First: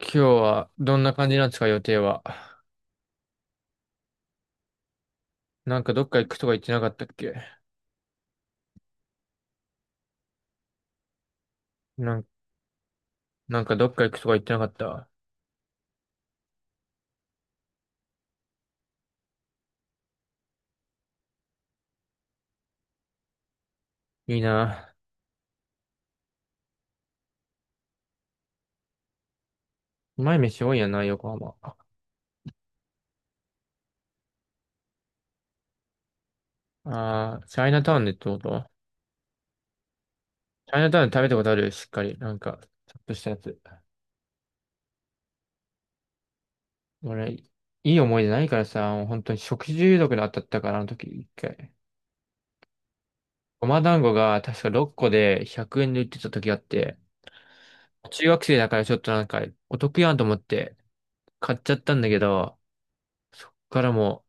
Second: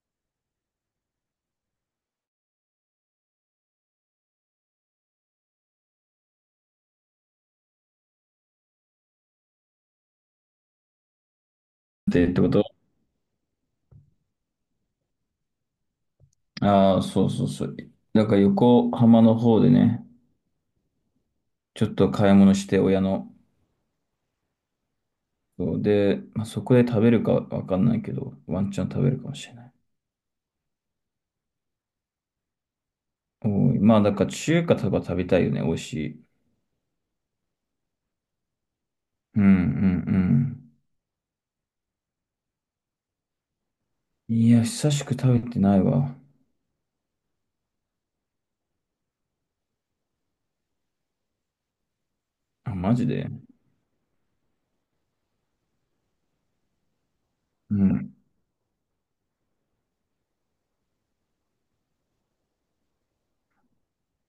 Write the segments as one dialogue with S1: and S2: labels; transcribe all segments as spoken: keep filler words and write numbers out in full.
S1: 今日はどんな感じなんですか、予定は。なんかどっか行くとか言ってなかったっけ
S2: っ
S1: な
S2: て
S1: ん、
S2: ってこと。
S1: なんかどっか行くとか言ってなかった。
S2: ああー、そうそうそう。だから横浜の方でね、ちょっと買い物して親の。
S1: いいな。
S2: そうで、まあ、そこで食べるかわかんないけど、ワンチャン食べるかもしれない。
S1: うまい飯多いやな、横浜。
S2: おい、まあだから中華とか食べたいよね、美味しい。
S1: あー、チャイナタウンでってこと。
S2: うんう
S1: チ
S2: ん
S1: ャイナタウンで食べたことあるしっかり。なんか、ちょっとしたやつ。
S2: うん。いや、久しく食べてないわ。
S1: 俺、いい思い出ないからさ、もう本当に食中毒で当たったから、あの時、一回。
S2: あ、マジで。
S1: ごま団子が確かろっこでひゃくえんで売ってた時あって、
S2: うん。
S1: 中学生だからちょっとなんかお得やんと思って買っちゃったんだけど、そっからも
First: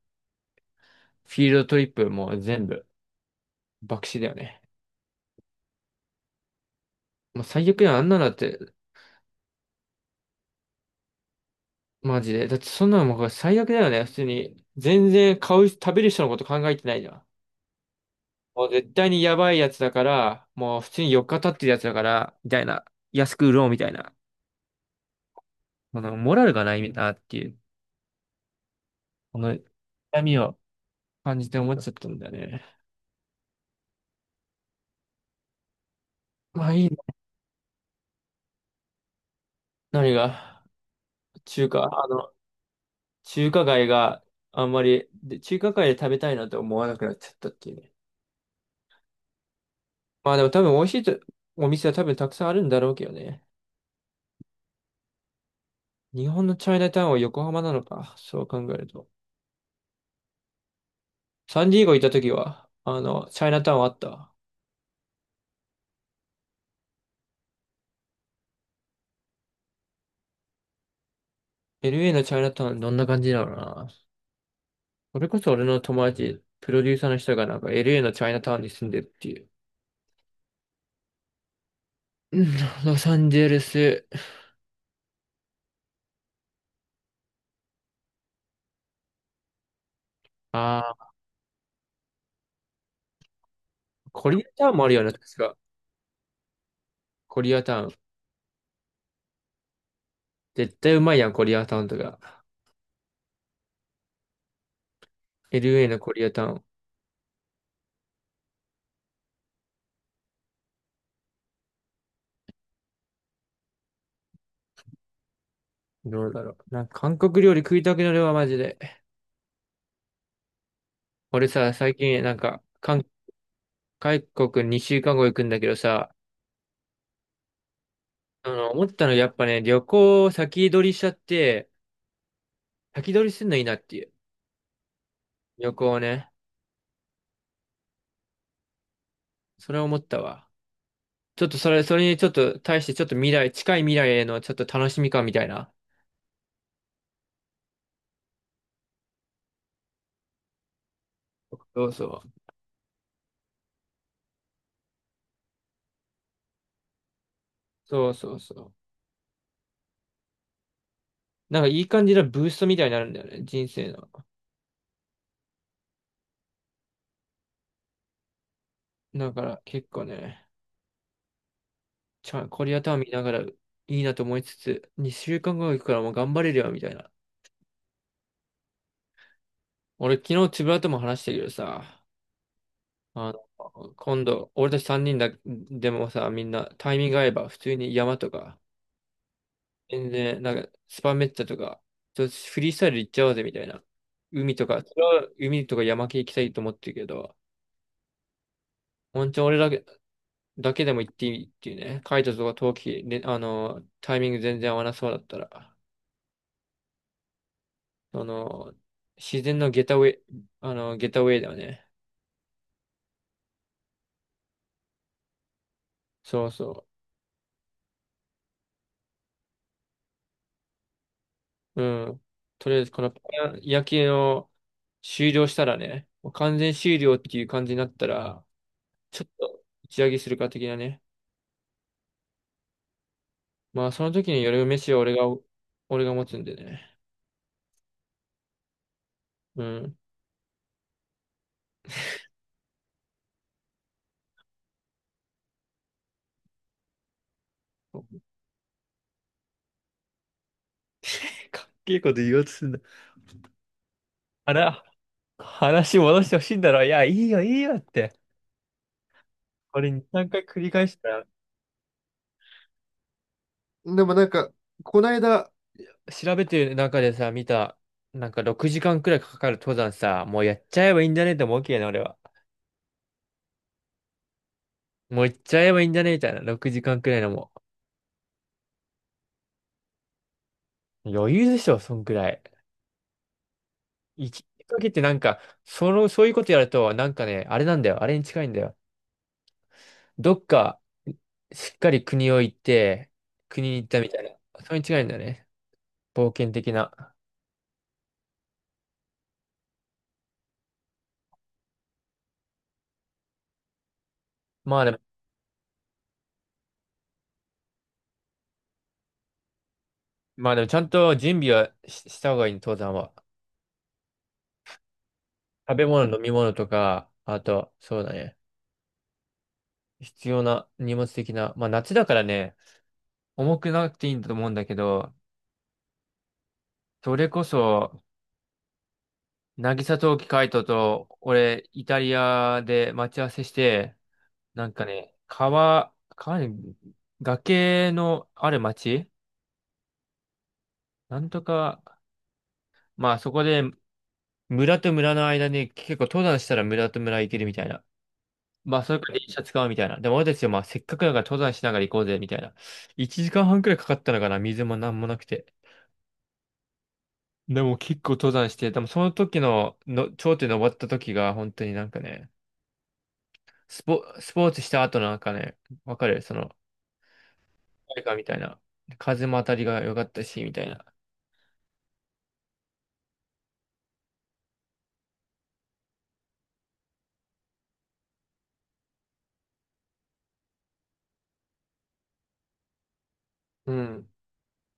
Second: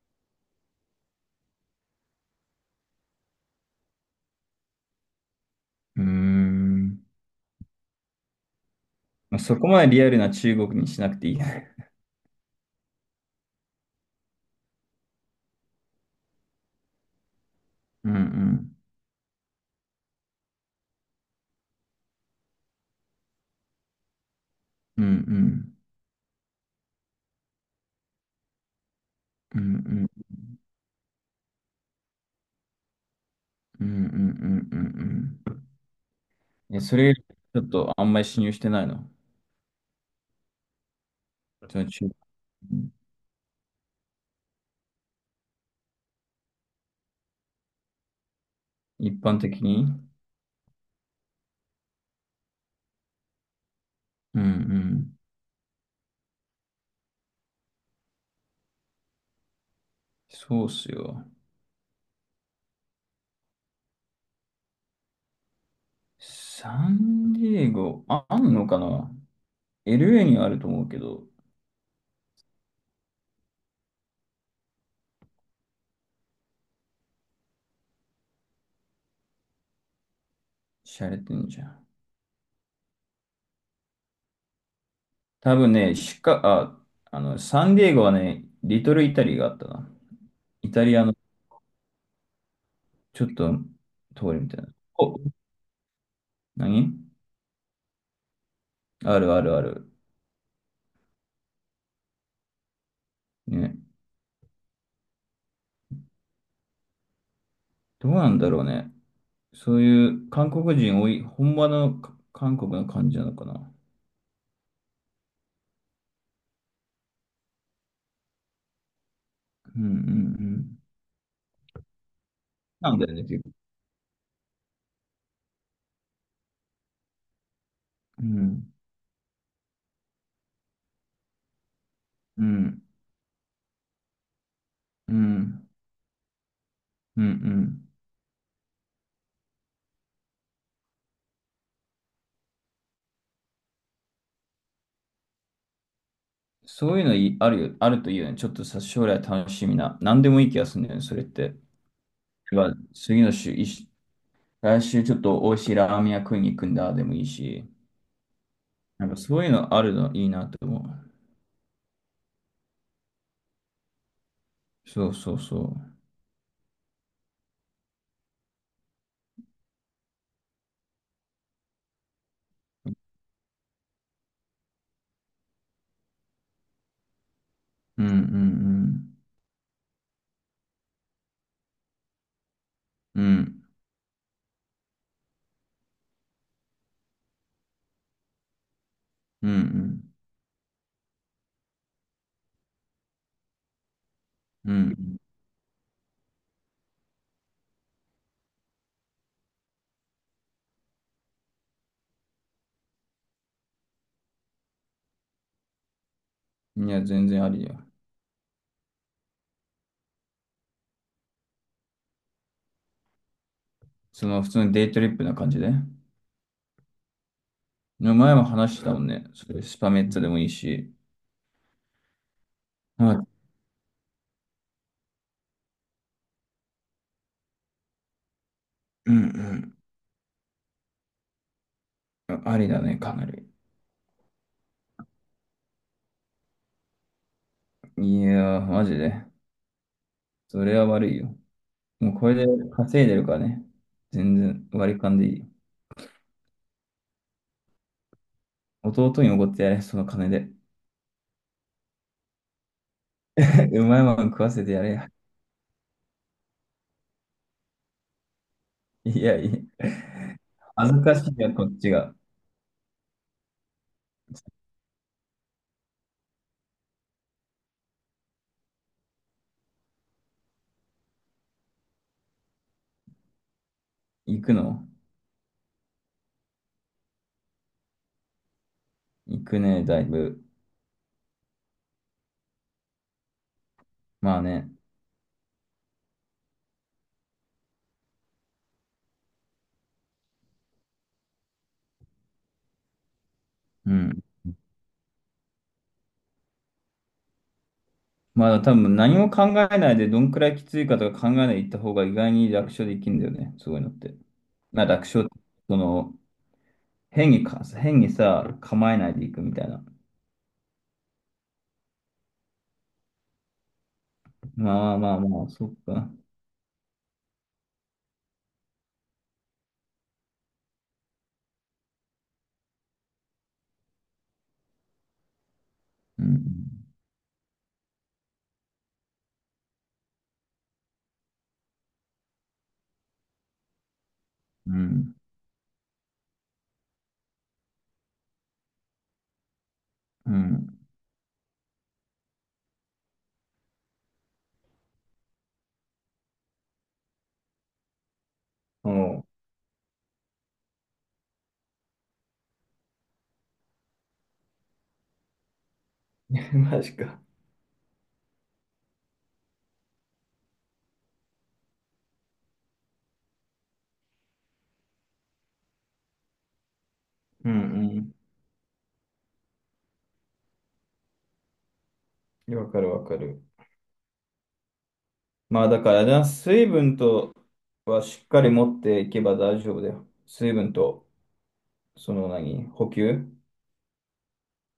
S1: フィールドトリップもう全部、爆死だよね。
S2: うーん。
S1: もう最悪だよ、あんなのだって、
S2: まあ、そこまでリアルな中国にしなくていいね。
S1: マジで。だってそんなのもう最悪だよね、普通に。全然買う、食べる人のこと考えてないじゃん。
S2: うんう
S1: もう
S2: ん。
S1: 絶対にやばいやつだから、もう普通によっか経ってるやつだから、みたいな。安く売ろうみたいな。
S2: うん
S1: このモラルがないなっていう、この
S2: うん。うんう
S1: 痛
S2: ん。
S1: みを感じて思っちゃったんだよね。
S2: うんうんうんうんうん。
S1: まあ
S2: い
S1: い
S2: や、
S1: いの。
S2: それよりちょっとあんまり信用してないの。
S1: 何が、中
S2: じゃ
S1: 華、
S2: あち
S1: あの、中華街があんまり、で、中華街で食べたいなと思わなくなっちゃったっていうね。
S2: 一般的に。
S1: まあでも多分美味しいとお店は多分たくさんあるんだろうけどね。
S2: うんうん。
S1: 日本のチャイナタウンは横浜なのか。そう考えると。
S2: そうっすよ。
S1: サンディエゴ行った時は、あの、チャイナタウンあった。
S2: サンディエゴ、あ、あんのかな ?エルエー にはあると思うけど、
S1: エルエー のチャイナタウンどんな感じだろうな。それこそ俺の友達、プロデューサーの人がなんか エルエー のチャイナタウンに住んでるっていう。
S2: しゃれてんじゃん。
S1: うん。ロサンゼルス。
S2: 多分ね、シカ、あ、あの、サンディエゴはね、リトルイタリーがあったな。イタ
S1: あ
S2: リア
S1: あ、
S2: のちょっと
S1: コ
S2: 通り
S1: リア
S2: みたい
S1: タウ
S2: な。
S1: ンもあるよね、
S2: お、
S1: 確か。
S2: 何
S1: コリアタウン。
S2: あるあるある。
S1: 絶対うまいやん、コリアタウンとか。
S2: ね。
S1: エルエー のコリアタウ
S2: どうなんだろうね。そういう韓国人多い、本場のか韓国の感じなのかな。
S1: ン。どうだろう。なんか韓国料理食いたくなるわ、マジで。
S2: うんうんうん。
S1: 俺さ、最近なんか、
S2: なん
S1: 韓
S2: だよね、結構。
S1: 韓国にしゅうかんご行くんだけどさ、
S2: う
S1: あの、
S2: ん。
S1: 思ったのやっぱね、旅行を先取りしちゃって、
S2: うん、
S1: 先取りすんのいいなっていう。
S2: うん、
S1: 旅行をね。
S2: うん、うん。
S1: それを思ったわ。ちょっとそれ、それにちょっと対してちょっと未来、近い未来へのちょっと楽しみ感みたいな。
S2: そういうのいあるよ、あるといいよね。ちょっとさ、将来楽しみな。何でもいい気がするんだよね、それって。
S1: そうそう。
S2: が次の週、いし来週ちょっと美味しいラーメン屋食いに行くんだ、でもいいし。
S1: そうそうそう。
S2: なんかそういうのあるのいいなと思う。
S1: なんかいい感じのブーストみたいになるんだよね、人生の。
S2: そうそうそ
S1: だから結構ね、ちゃん、コリアタウン見ながらいいなと思いつつ、にしゅうかんご行くからもう頑張れるよ、みたいな。
S2: う。うん、うん、
S1: 俺昨日つぶらとも話したけどさ、
S2: うん。う
S1: あ
S2: ん、
S1: の、今度、俺たち3人だ、でもさ、みんなタイミング合えば、普通に山とか、
S2: う
S1: 全
S2: ん、
S1: 然、なんか、スパメッツァとか、ちょっとフリースタイル行っちゃおうぜ、みたいな。海と
S2: う
S1: か、それ
S2: ん。
S1: は海とか山系行きたいと思ってるけど、本当に俺だけ、だけでも行っていいっていうね、カイトとか陶器、ね、あの、タイミング全然合わなそうだったら、
S2: うん、いや、全然ありだよ。
S1: その、自然のゲタウェイ、あの、ゲタウェイだよね。
S2: その普通のデイトリップな感じで。
S1: そうそう。
S2: 前も話してたもんね。それスパメッツァでもいいし。
S1: うん。とりあえず、このパ
S2: あ、
S1: ン夜景を終了したらね、もう完全終了っていう感じになったら、
S2: う
S1: ちょっと
S2: ん、
S1: 打ち上げするか的なね。
S2: うん。ありだね、かなり。
S1: まあ、その時に夜飯は俺が、俺が持つんでね。
S2: いやー、マジで。
S1: うん。
S2: それは悪いよ。もうこれで稼いでるからね。全然割り勘でいいよ。弟におごってやれ、その金で。
S1: かっけえことだ。
S2: うまいもん食わ
S1: あ
S2: せてや
S1: ら、
S2: れや。
S1: 話戻してほしいんだろ。いや、いいよ、いいよって。
S2: いやい
S1: こ
S2: や。
S1: れに、さんかい繰り返
S2: 恥
S1: し
S2: ず
S1: た
S2: か
S1: ら。
S2: しいや、こっちが。
S1: でもなんか、こないだ調べてる中でさ、見た、なんかろくじかんくらいかかる登山さ、もうやっちゃえばいいんじゃねって思うけどね、俺は。
S2: 行くの
S1: もう行っちゃえばいいんじゃねみたいな。ろくじかんくらいのも
S2: 行くね、だいぶ。
S1: う。余裕でしょ、そんくらい。行
S2: まあ
S1: き
S2: ね。
S1: かけてなんか、その、そういうことやると、なんかね、あれなんだよ。あれに近いんだよ。どっか、しっかり国を行って、国に行っ
S2: う
S1: たみたい
S2: ん。
S1: な。それに違いんだよね。冒険的な。
S2: まだ多分何も考えないで、どんくらいきついかとか考えないで行った方が意外に楽勝できるんだよね。そういうのって。
S1: ま
S2: ま
S1: あ
S2: あ
S1: でも、
S2: 楽勝、その、変にか、変にさ、構えないで行くみたいな。
S1: まあでもちゃんと準備はし、した方がいい、登山は。
S2: まあまあまあ、そ
S1: 食
S2: っ
S1: べ物、
S2: か。
S1: 飲み物とか、あと、そうだね。必要な荷物的な。まあ夏だからね、重くなくていいんだと思うんだけど、
S2: うん。
S1: それこそ、渚冬季海斗と、俺、イタリアで待ち合わせして、なん
S2: う
S1: かね、
S2: ん。
S1: 川、川に、崖のある町
S2: うん。
S1: なんとか、まあそこで、村と村の間に結構登山したら村と村行けるみたいな。まあ
S2: お
S1: それから
S2: う。
S1: 電車使うみたいな。でも俺たちはまあせっかくだから登山しながら行こうぜみたいな。いちじかんはんくらいかかったのかな、水もなんもなくて。
S2: マジか。
S1: でも結構登山して、でもその時の、の頂点登った時が本当になんかね、スポ、スポーツした後のなんかね、わかるその、
S2: うんう
S1: 誰か
S2: ん。
S1: みたいな。風も当たりが良かったし、みたいな。
S2: わかるわかる。まあだからな、水分とはしっかり持っていけば大丈夫だよ。水分と、その何、補給
S1: うん。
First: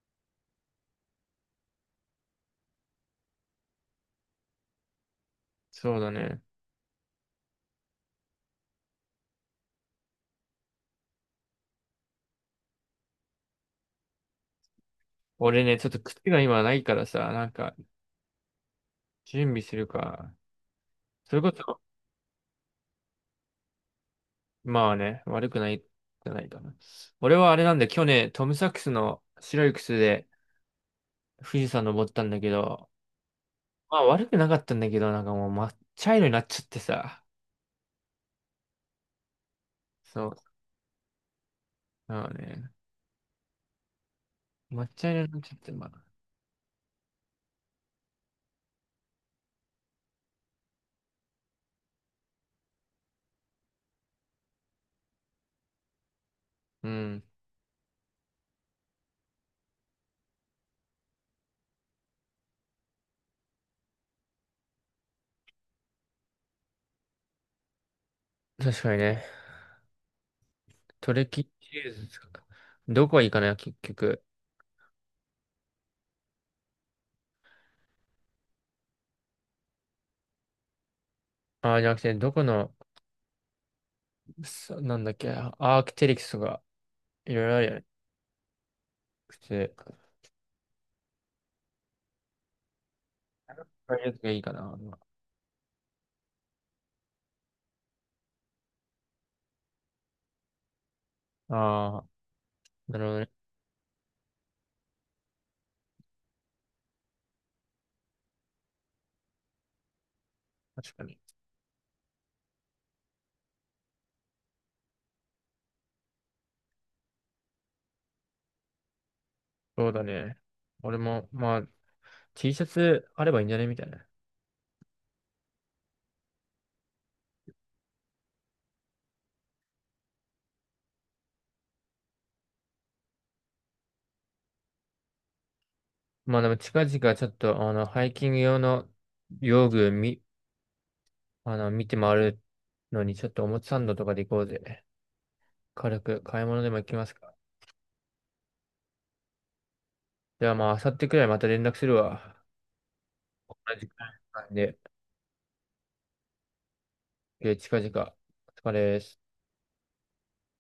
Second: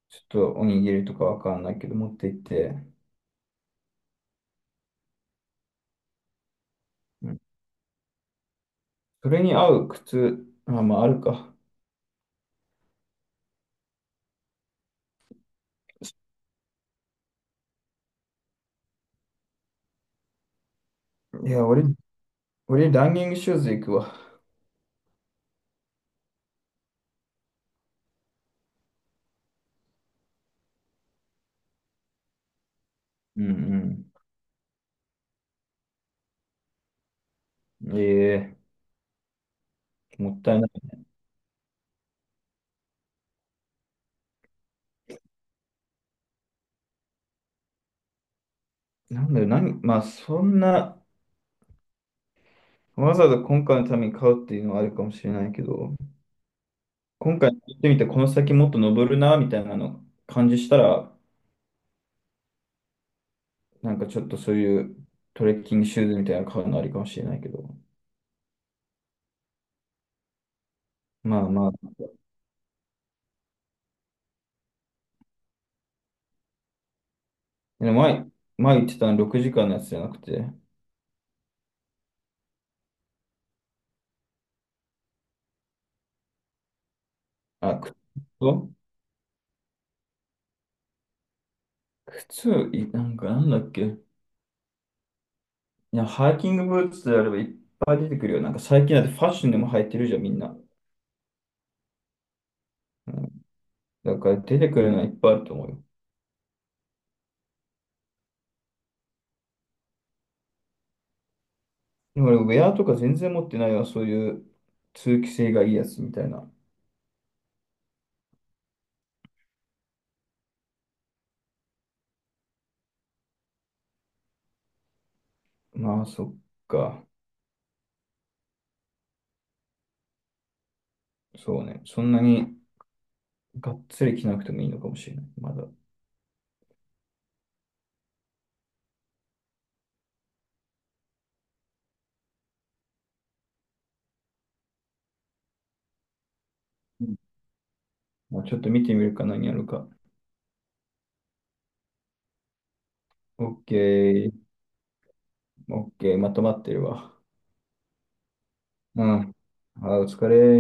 S2: ちょっとおにぎりとかわかんないけど持っていって、
S1: そうだね。
S2: うん。それに合う靴、あ、まああるか。
S1: 俺ね、ちょっと靴が今ないからさ、なんか、準備するか。それ
S2: い
S1: こ
S2: や、
S1: そ、
S2: 俺、俺ランニングシューズ行くわ。
S1: まあね、悪くないじゃないかな。俺はあれなんだよ、去年、トムサックスの白い靴で富士山登ったんだけど、
S2: う
S1: まあ
S2: ん
S1: 悪くなかったんだけど、なんかもう抹茶色になっちゃってさ。
S2: うん。ええ、
S1: そ
S2: も
S1: う。
S2: ったいない。
S1: まあね、抹茶色になっちゃって、まあ。
S2: なんだよ、何、まあそんな、わざわざ今回のために買うっていうのはあるかもしれないけど、
S1: うん。
S2: 今回行ってみて、この先もっと登るな、みたいなの感じしたら、なんかちょっとそういうトレッキングシューズみたいなの買うのありかもしれないけど。
S1: 確かにね。トレ
S2: ま
S1: キ
S2: あま
S1: シリ
S2: あ。
S1: ーズですか。どこがいいかな結局。
S2: でも前、前言ってたのろくじかんのやつじゃなくて、
S1: ああ、じゃなくて、どこの、そなんだっけ、アークテリクスとか、いろいろあるよ
S2: あ、
S1: ね。
S2: 靴と
S1: くて、
S2: 靴、いなんかなんだっ
S1: あ
S2: け。
S1: あいうやつがいいかな。
S2: いや、ハイキングブーツであればいっぱい出てくるよ。なんか最近だってファッションでも履いてるじゃん、みんな。
S1: ああ、なるほ
S2: う
S1: ど
S2: ん。
S1: ね。
S2: だから出てくるのはいっぱいあると思うよ。
S1: 確かに。
S2: でも俺、ウェアとか全然持ってないわ、そういう通気性がいいやつみたいな。
S1: そうだね。俺も、まあ、T シャツあればいいんじゃねみたいな。
S2: まあ、そっか。そうね。そんなにがっつり着なくてもいいのかもしれない。まだ。
S1: まあでも近々ちょっと、あの、ハイキング用の用具み、あの、見て回るのに、ちょっとおもちサンドとかで行こうぜ。軽く買い物でも行き
S2: う
S1: ます
S2: ん。
S1: か。
S2: まあ、ちょっと見てみるか何やるか。
S1: ではまあ、明後日くらいまた連絡するわ。
S2: オ
S1: 同
S2: ッ
S1: じくらいの
S2: ケー。
S1: 時間で、
S2: オッケー。まとまってるわ。
S1: えー近々、お疲れで
S2: う
S1: す。
S2: ん。あー、お疲れ。